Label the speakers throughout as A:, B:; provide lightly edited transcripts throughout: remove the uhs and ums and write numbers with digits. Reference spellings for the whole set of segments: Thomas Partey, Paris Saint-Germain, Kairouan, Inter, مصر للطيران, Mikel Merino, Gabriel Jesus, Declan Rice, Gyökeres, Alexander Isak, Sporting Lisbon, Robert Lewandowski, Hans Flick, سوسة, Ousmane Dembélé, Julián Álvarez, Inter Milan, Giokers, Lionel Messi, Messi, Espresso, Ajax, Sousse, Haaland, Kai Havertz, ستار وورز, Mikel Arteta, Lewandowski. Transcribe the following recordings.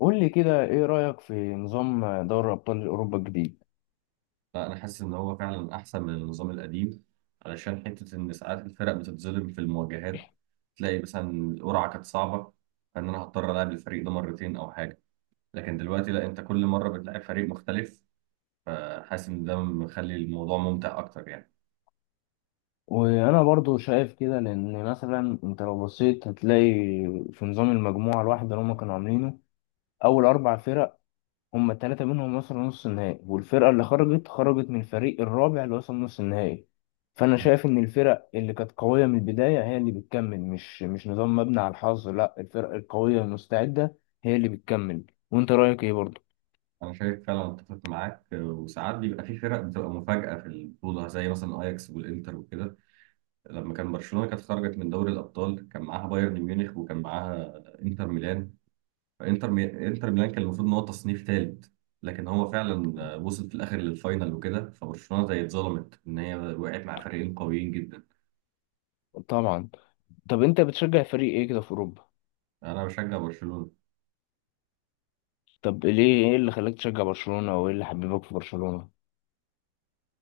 A: قول لي كده، ايه رأيك في نظام دوري ابطال اوروبا الجديد؟
B: لا انا حاسس ان هو فعلا احسن من النظام القديم، علشان حته ان ساعات الفرق بتتظلم في المواجهات. تلاقي مثلا القرعه كانت صعبه، فان انا هضطر العب الفريق ده مرتين او حاجه، لكن دلوقتي لا، انت كل مره بتلاعب فريق مختلف. فحاسس ان ده مخلي الموضوع ممتع اكتر يعني.
A: وانا برضو شايف كده لان مثلا انت لو بصيت هتلاقي في نظام المجموعة الواحدة اللي هم كانوا عاملينه، اول اربع فرق هم التلاتة منهم وصلوا نص النهائي، والفرقة اللي خرجت خرجت من الفريق الرابع اللي وصل نص النهائي. فانا شايف ان الفرق اللي كانت قوية من البداية هي اللي بتكمل، مش نظام مبني على الحظ، لا، الفرق القوية المستعدة هي اللي بتكمل. وانت رأيك ايه برضو؟
B: انا شايف فعلا اتفق معاك، وساعات بيبقى في فرق بتبقى مفاجاه في البطوله، زي مثلا اياكس والانتر وكده. لما كان برشلونه كانت خرجت من دوري الابطال، كان معاها بايرن ميونخ وكان معاها انتر ميلان. انتر ميلان كان المفروض ان هو تصنيف ثالث، لكن هو فعلا وصل في الاخر للفاينل وكده، فبرشلونه زي اتظلمت ان هي وقعت مع فريقين قويين جدا.
A: طبعا. طب انت بتشجع فريق ايه كده في اوروبا؟
B: انا بشجع برشلونه.
A: طب ليه، ايه اللي خلاك تشجع برشلونة، او ايه اللي حببك في برشلونة؟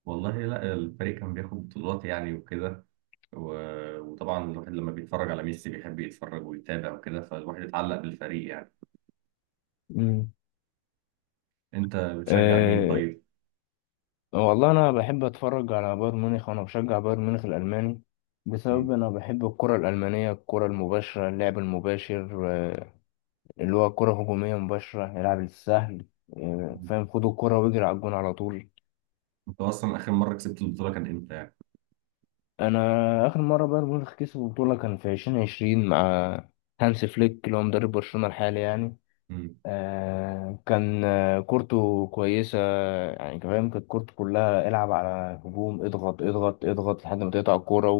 B: والله لا، الفريق كان بياخد بطولات يعني وكده، و... وطبعا الواحد لما بيتفرج على ميسي بيحب يتفرج ويتابع وكده، فالواحد اتعلق بالفريق يعني.
A: مم.
B: انت بتشجع مين
A: أه.
B: طيب؟
A: والله انا بحب اتفرج على بايرن ميونخ، وانا بشجع بايرن ميونخ الالماني، بسبب
B: مم.
A: انا بحب الكرة الالمانية، الكرة المباشرة، اللعب المباشر، اللي هو كرة هجومية مباشرة، يلعب السهل،
B: مم.
A: فاهم، خدوا الكرة واجري على الجون على طول.
B: انت اصلا اخر مره كسبت البطوله كان امتى يعني؟
A: انا اخر مرة بايرن ميونخ كسبوا بطولة كان في 2020 مع هانس فليك، اللي هو مدرب برشلونة الحالي يعني.
B: مم.
A: كان كورته كويسة. يعني أنت فاهم، كانت كورته كلها العب على هجوم، اضغط اضغط اضغط لحد ما تقطع الكورة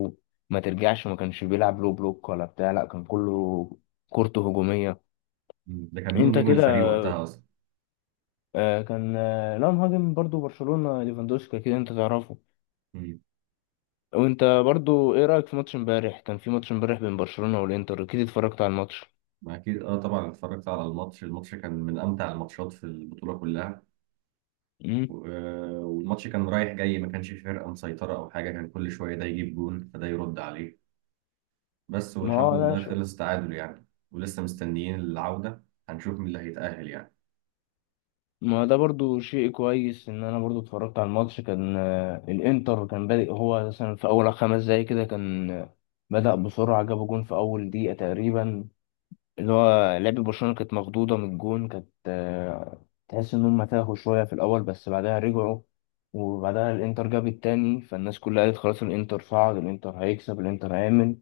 A: وما ترجعش، ما كانش بيلعب لو بلوك ولا بتاع، لا كان كله كورته هجومية.
B: مم. ده كان مين
A: انت
B: نجم الفريق
A: كده،
B: وقتها اصلا؟
A: كان لا، مهاجم برضو برشلونة، ليفاندوسكي، كده انت تعرفه. وانت برضو ايه رأيك في ماتش امبارح؟ كان في ماتش امبارح بين برشلونة والانتر، اكيد اتفرجت على الماتش.
B: أكيد أه، طبعا اتفرجت على الماتش. الماتش كان من أمتع الماتشات في البطولة كلها.
A: مم.
B: والماتش كان رايح جاي، ما كانش في فرقة مسيطرة أو حاجة، كان كل شوية ده يجيب جون فده يرد عليه. بس
A: ما
B: والحمد
A: هو
B: لله
A: ده.
B: خلص تعادل يعني، ولسه مستنيين العودة. هنشوف مين اللي هيتأهل يعني.
A: ما ده برضو شيء كويس. ان انا برضو اتفرجت على الماتش، كان الانتر كان بادئ هو مثلا في اول 5 دقايق كده، كان بدأ بسرعة، جاب جون في اول دقيقة تقريبا، اللي هو لعب برشلونة كانت مخضوضة من الجون، كانت تحس ان هم تاهوا شوية في الاول، بس بعدها رجعوا. وبعدها الانتر جاب التاني، فالناس كلها قالت خلاص الانتر صعد، الانتر هيكسب، الانتر هيعمل.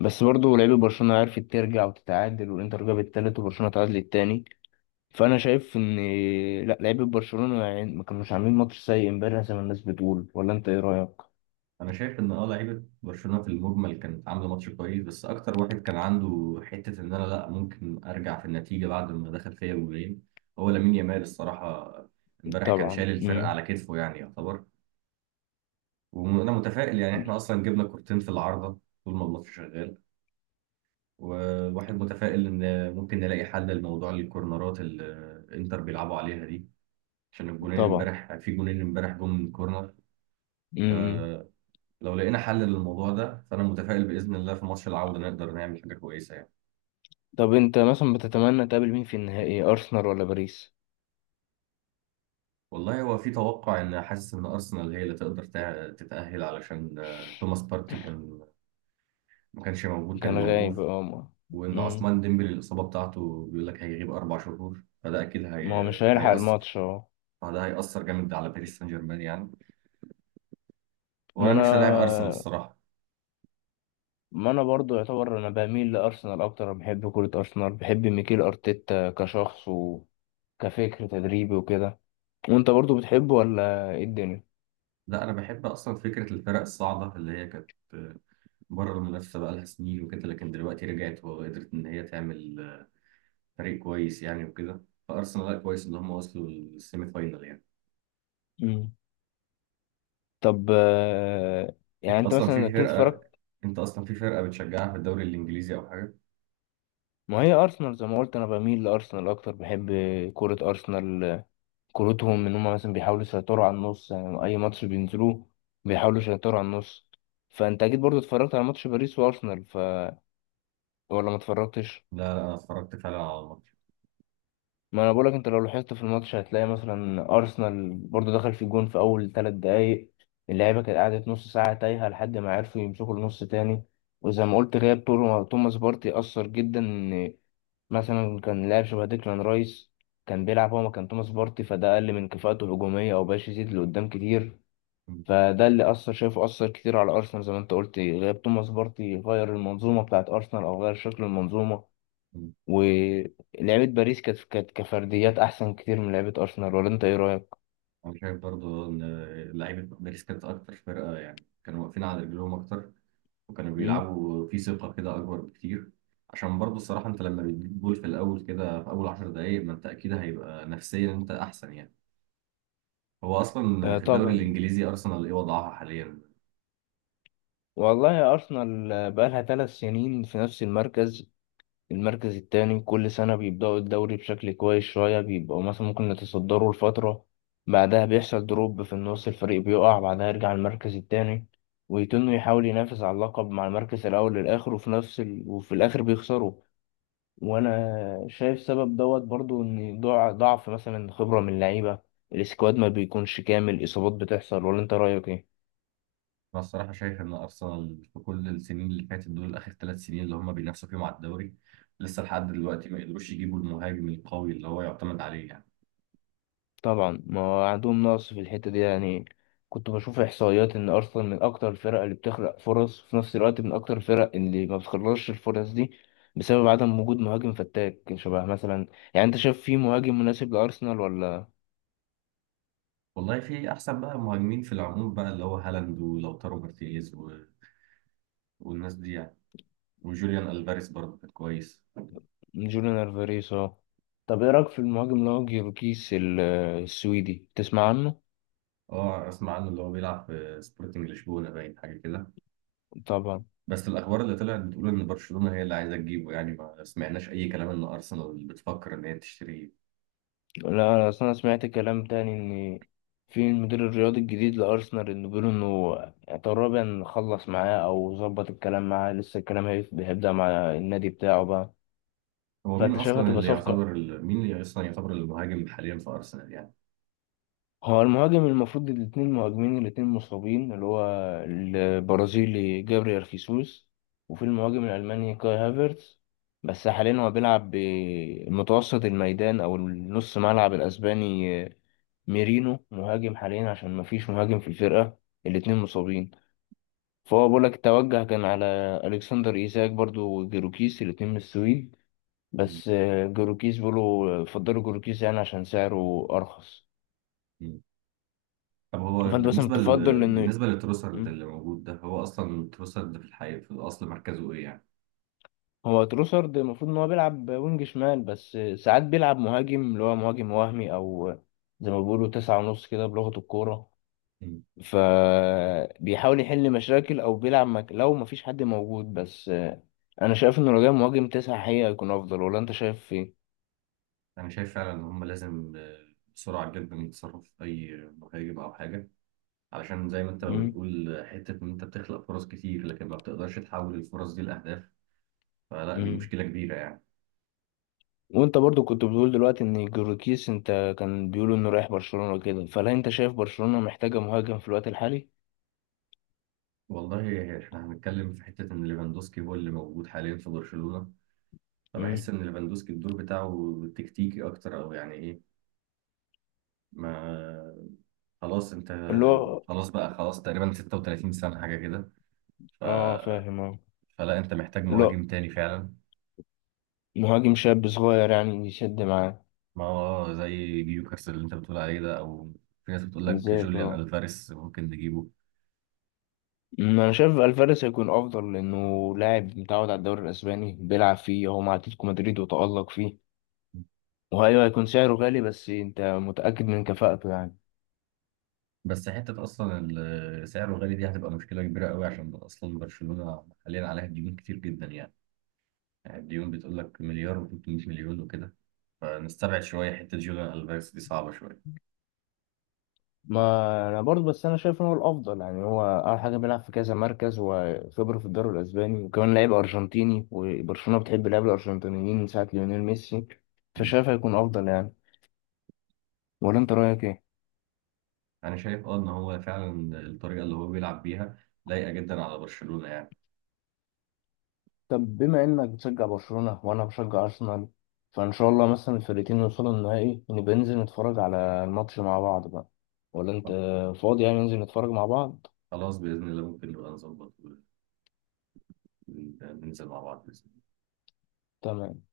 A: بس برضو لعيبة برشلونة عرفت ترجع وتتعادل، والانتر جاب التالت وبرشلونة تعادل التاني. فانا شايف ان، لا، لعيبه برشلونه يعني ما كانوش عاملين ماتش سيء امبارح زي ما الناس بتقول، ولا انت ايه رايك؟
B: أنا شايف إن لعيبة برشلونة في المجمل كانت عاملة ماتش كويس، بس أكتر واحد كان عنده حتة إن أنا لأ، ممكن أرجع في النتيجة بعد ما دخل فيا جولين، هو لامين يامال الصراحة. امبارح كان
A: طبعا.
B: شايل الفرقة
A: امم.
B: على كتفه يعني، يعتبر. وانا متفائل يعني، احنا اصلا جبنا كورتين في العارضه طول ما الماتش شغال، والواحد متفائل ان ممكن نلاقي حل لموضوع الكورنرات اللي انتر بيلعبوا عليها دي، عشان الجونين
A: طبعا.
B: امبارح، في جونين امبارح جم من كورنر.
A: امم.
B: فلو لقينا حل للموضوع ده، فانا متفائل باذن الله في ماتش العوده نقدر نعمل حاجه كويسه يعني.
A: طب انت مثلا بتتمنى تقابل مين في النهائي، ارسنال ولا باريس؟
B: والله هو في توقع، ان حاسس ان ارسنال هي اللي تقدر تتاهل، علشان توماس بارتي كان، ما كانش موجود، كان
A: كان غايب
B: موقوف.
A: اه ما.
B: وان
A: مم.
B: عثمان ديمبلي الاصابه بتاعته بيقول لك هيغيب 4 شهور، فده اكيد
A: ما هو مش هيلحق
B: هيأثر.
A: الماتش اه.
B: فده هيأثر جامد على باريس سان جيرمان يعني.
A: ما
B: وانا
A: انا
B: نفسي العب ارسنال الصراحه.
A: ما انا برضو يعتبر، انا بميل لارسنال اكتر، أنا بحب كرة ارسنال، بحب ميكيل ارتيتا كشخص وكفكر تدريبي وكده. وانت برضو بتحبه ولا ايه الدنيا؟
B: لا، انا بحب اصلا فكره الفرق الصاعده اللي هي كانت بره المنافسه بقى لها سنين وكده، لكن دلوقتي رجعت وقدرت ان هي تعمل فريق كويس يعني وكده. فارسنال لا، كويس ان هم وصلوا للسيمي فاينال يعني.
A: طب، يعني
B: انت
A: انت
B: اصلا
A: مثلا
B: في
A: اكيد
B: فرقه
A: اتفرجت.
B: انت اصلا في فرقه بتشجعها في الدوري الانجليزي او حاجه؟
A: ما هي ارسنال زي ما قلت، انا بميل لارسنال اكتر، بحب كرة ارسنال، كورتهم ان هم مثلا بيحاولوا يسيطروا على النص، يعني اي ماتش بينزلوه بيحاولوا يسيطروا على النص. فانت اكيد برضو اتفرجت على ماتش باريس وارسنال ولا ما اتفرجتش؟
B: لا لا، انا اتفرجت فعلا على الماتش.
A: ما انا بقولك، انت لو لاحظت في الماتش هتلاقي مثلا ارسنال برضو دخل في الجون في اول 3 دقايق، اللعيبه كانت قعدت نص ساعه تايهه لحد ما عرفوا يمسكوا النص تاني. وزي ما قلت، غياب توماس بارتي اثر جدا، مثلا كان لاعب شبه ديكلان رايس كان بيلعب هو مكان توماس بارتي، فده أقل من كفاءته هجومية، أو بقاش يزيد لقدام كتير. فده اللي أثر، شايفه أثر كتير على أرسنال، زي ما أنت قلت، غياب توماس بارتي غير المنظومة بتاعت أرسنال، أو غير شكل المنظومة. ولعيبة باريس كانت كفرديات أحسن كتير من لعيبة أرسنال، ولا أنت إيه رأيك؟
B: انا شايف برضو ان لعيبه باريس كانت اكتر فرقه يعني، كانوا واقفين على رجلهم اكتر، وكانوا
A: مم؟
B: بيلعبوا في ثقه كده اكبر بكتير. عشان برضو الصراحه انت لما بتجيب جول في الاول كده في اول 10 دقائق، ما انت اكيد هيبقى نفسيا انت احسن يعني. هو اصلا
A: آه
B: في الدوري
A: طبعا.
B: الانجليزي ارسنال ايه وضعها حاليا؟
A: والله يا أرسنال، بقالها 3 سنين في نفس المركز، المركز التاني، كل سنة بيبدأوا الدوري بشكل كويس شوية، بيبقوا مثلا ممكن يتصدروا لفترة، بعدها بيحصل دروب في النص، الفريق بيقع، بعدها يرجع المركز التاني، ويتنه يحاول ينافس على اللقب مع المركز الأول للآخر، وفي الآخر بيخسروا. وأنا شايف سبب دوت برضو، إن ضعف مثلا خبرة من اللعيبة، السكواد ما بيكونش كامل، إصابات بتحصل، ولا أنت رأيك إيه؟
B: انا الصراحه شايف ان ارسنال في كل السنين اللي فاتت دول، اخر 3 سنين اللي هم بينافسوا فيهم على الدوري، لسه لحد دلوقتي ما قدروش يجيبوا المهاجم القوي اللي هو يعتمد عليه يعني.
A: طبعا. ما هو عندهم نقص في الحتة دي يعني. كنت بشوف إحصائيات إن أرسنال من أكتر الفرق اللي بتخلق فرص، في نفس الوقت من أكتر الفرق اللي ما بتخلصش الفرص دي، بسبب عدم وجود مهاجم فتاك شبه مثلا، يعني أنت شايف في مهاجم مناسب لأرسنال ولا؟
B: والله في احسن بقى مهاجمين في العموم بقى، اللي هو هالاند ولوتارو مارتينيز والناس دي يعني. وجوليان الفاريز برضه كان كويس.
A: جوليان ألفاريز أه. طب إيه رأيك في المهاجم اللي هو جيوركيس السويدي، تسمع عنه؟
B: اه اسمع عنه، اللي هو بيلعب في سبورتنج لشبونه، باين حاجه كده.
A: طبعا.
B: بس الاخبار اللي طلعت بتقول ان برشلونه هي اللي عايزه تجيبه يعني، ما سمعناش اي كلام ان ارسنال بتفكر ان هي تشتريه.
A: لا أنا أصلا سمعت كلام تاني، إن في المدير الرياضي الجديد لأرسنال، إنه بيقولوا إنه تقريبا خلص معاه أو ظبط الكلام معاه، لسه الكلام هيبدأ مع النادي بتاعه بقى.
B: هو مين
A: فأنت شايف
B: اصلا
A: هتبقى
B: اللي
A: صفقة؟
B: يعتبر مين اللي اصلا يعتبر المهاجم حاليا في ارسنال يعني؟
A: هو المهاجم المفروض، الاثنين مهاجمين الاثنين مصابين، اللي هو البرازيلي جابريال خيسوس، وفي المهاجم الألماني كاي هافرتز، بس حاليا هو بيلعب بمتوسط الميدان أو النص ملعب، الأسباني ميرينو، مهاجم حاليا عشان مفيش مهاجم في الفرقة، الاتنين مصابين. فهو بقولك التوجه كان على ألكسندر إيزاك برضو وجيروكيس، الاتنين من السويد،
B: م-
A: بس جيروكيس بيقولوا فضلوا جيروكيس يعني عشان سعره أرخص.
B: م. طب هو
A: فأنت مثلا تفضل إن.
B: بالنسبه لتروسرد
A: مم.
B: اللي موجود ده، هو اصلا تروسرد في الحقيقه في الاصل مركزه ايه يعني؟
A: هو تروسارد المفروض ان هو بيلعب وينج شمال، بس ساعات بيلعب مهاجم، اللي هو مهاجم وهمي، او زي ما بيقولوا تسعة ونص كده بلغة الكورة، فبيحاول يحل مشاكل، او بيلعب لو مفيش حد موجود، بس انا شايف انه لو جاي مهاجم تسعة حقيقة هيكون افضل، ولا انت شايف ايه؟
B: أنا شايف فعلا إن هم لازم بسرعة جدا يتصرفوا في أي مهاجم أو حاجة، علشان زي ما أنت
A: مم.
B: بتقول حتة إن أنت بتخلق فرص كتير لكن ما بتقدرش تحول الفرص دي لأهداف. فلا، دي
A: مم.
B: مشكلة كبيرة يعني.
A: وانت برضو كنت بتقول دلوقتي ان جوركيس، انت كان بيقولوا انه رايح برشلونة كده، فهل انت شايف برشلونة محتاجة مهاجم في الوقت الحالي؟
B: والله إحنا هنتكلم في حتة إن ليفاندوسكي هو اللي موجود حاليا في برشلونة، فبحس
A: مم.
B: إن ليفاندوسكي الدور بتاعه تكتيكي أكتر، أو يعني إيه، ما خلاص أنت
A: اللي هو.
B: خلاص بقى، خلاص تقريبا 36 سنة حاجة كده ف...
A: اه فاهم اه.
B: فلا، أنت محتاج
A: لا،
B: مهاجم تاني فعلا.
A: مهاجم شاب صغير يعني يسد معاه.
B: ما هو زي جيوكرس اللي انت بتقول عليه ده، او في ناس بتقول لك
A: ازيك
B: جوليان
A: اه.
B: الفاريس ممكن نجيبه.
A: انا شايف الفاريز هيكون افضل، لانه لاعب متعود على الدوري الاسباني، بيلعب فيه هو مع اتلتيكو مدريد وتالق فيه، وهيو هيكون سعره غالي بس انت متاكد من كفاءته يعني.
B: بس حته اصلا سعره غالي دي هتبقى مشكله كبيره قوي، عشان اصلا برشلونه حاليا عليها ديون كتير جدا يعني. يعني الديون بتقول لك مليار و300 مليون وكده، فنستبعد شويه حته جوليان الفاريس دي صعبه شويه.
A: ما انا برضه، بس انا شايف ان هو الافضل يعني، هو اول حاجه بيلعب في كذا مركز، وخبره في الدوري الاسباني، وكمان لعيب ارجنتيني، وبرشلونه بتحب اللعيبه الارجنتينيين من ساعه ليونيل ميسي،
B: مم.
A: فشايف هيكون افضل يعني. ولا انت رايك ايه؟
B: انا شايف اه ان هو فعلا الطريقه اللي هو بيلعب بيها لايقه جدا على برشلونه يعني.
A: طب بما انك بتشجع برشلونة وانا بشجع ارسنال، فان شاء الله مثلا الفرقتين يوصلوا النهائي، نبقى ننزل نتفرج على الماتش مع بعض بقى، ولا انت فاضي يعني ننزل نتفرج مع بعض؟
B: خلاص باذن الله ممكن نبقى نظبط وننزل مع بعض بإذن الله.
A: تمام.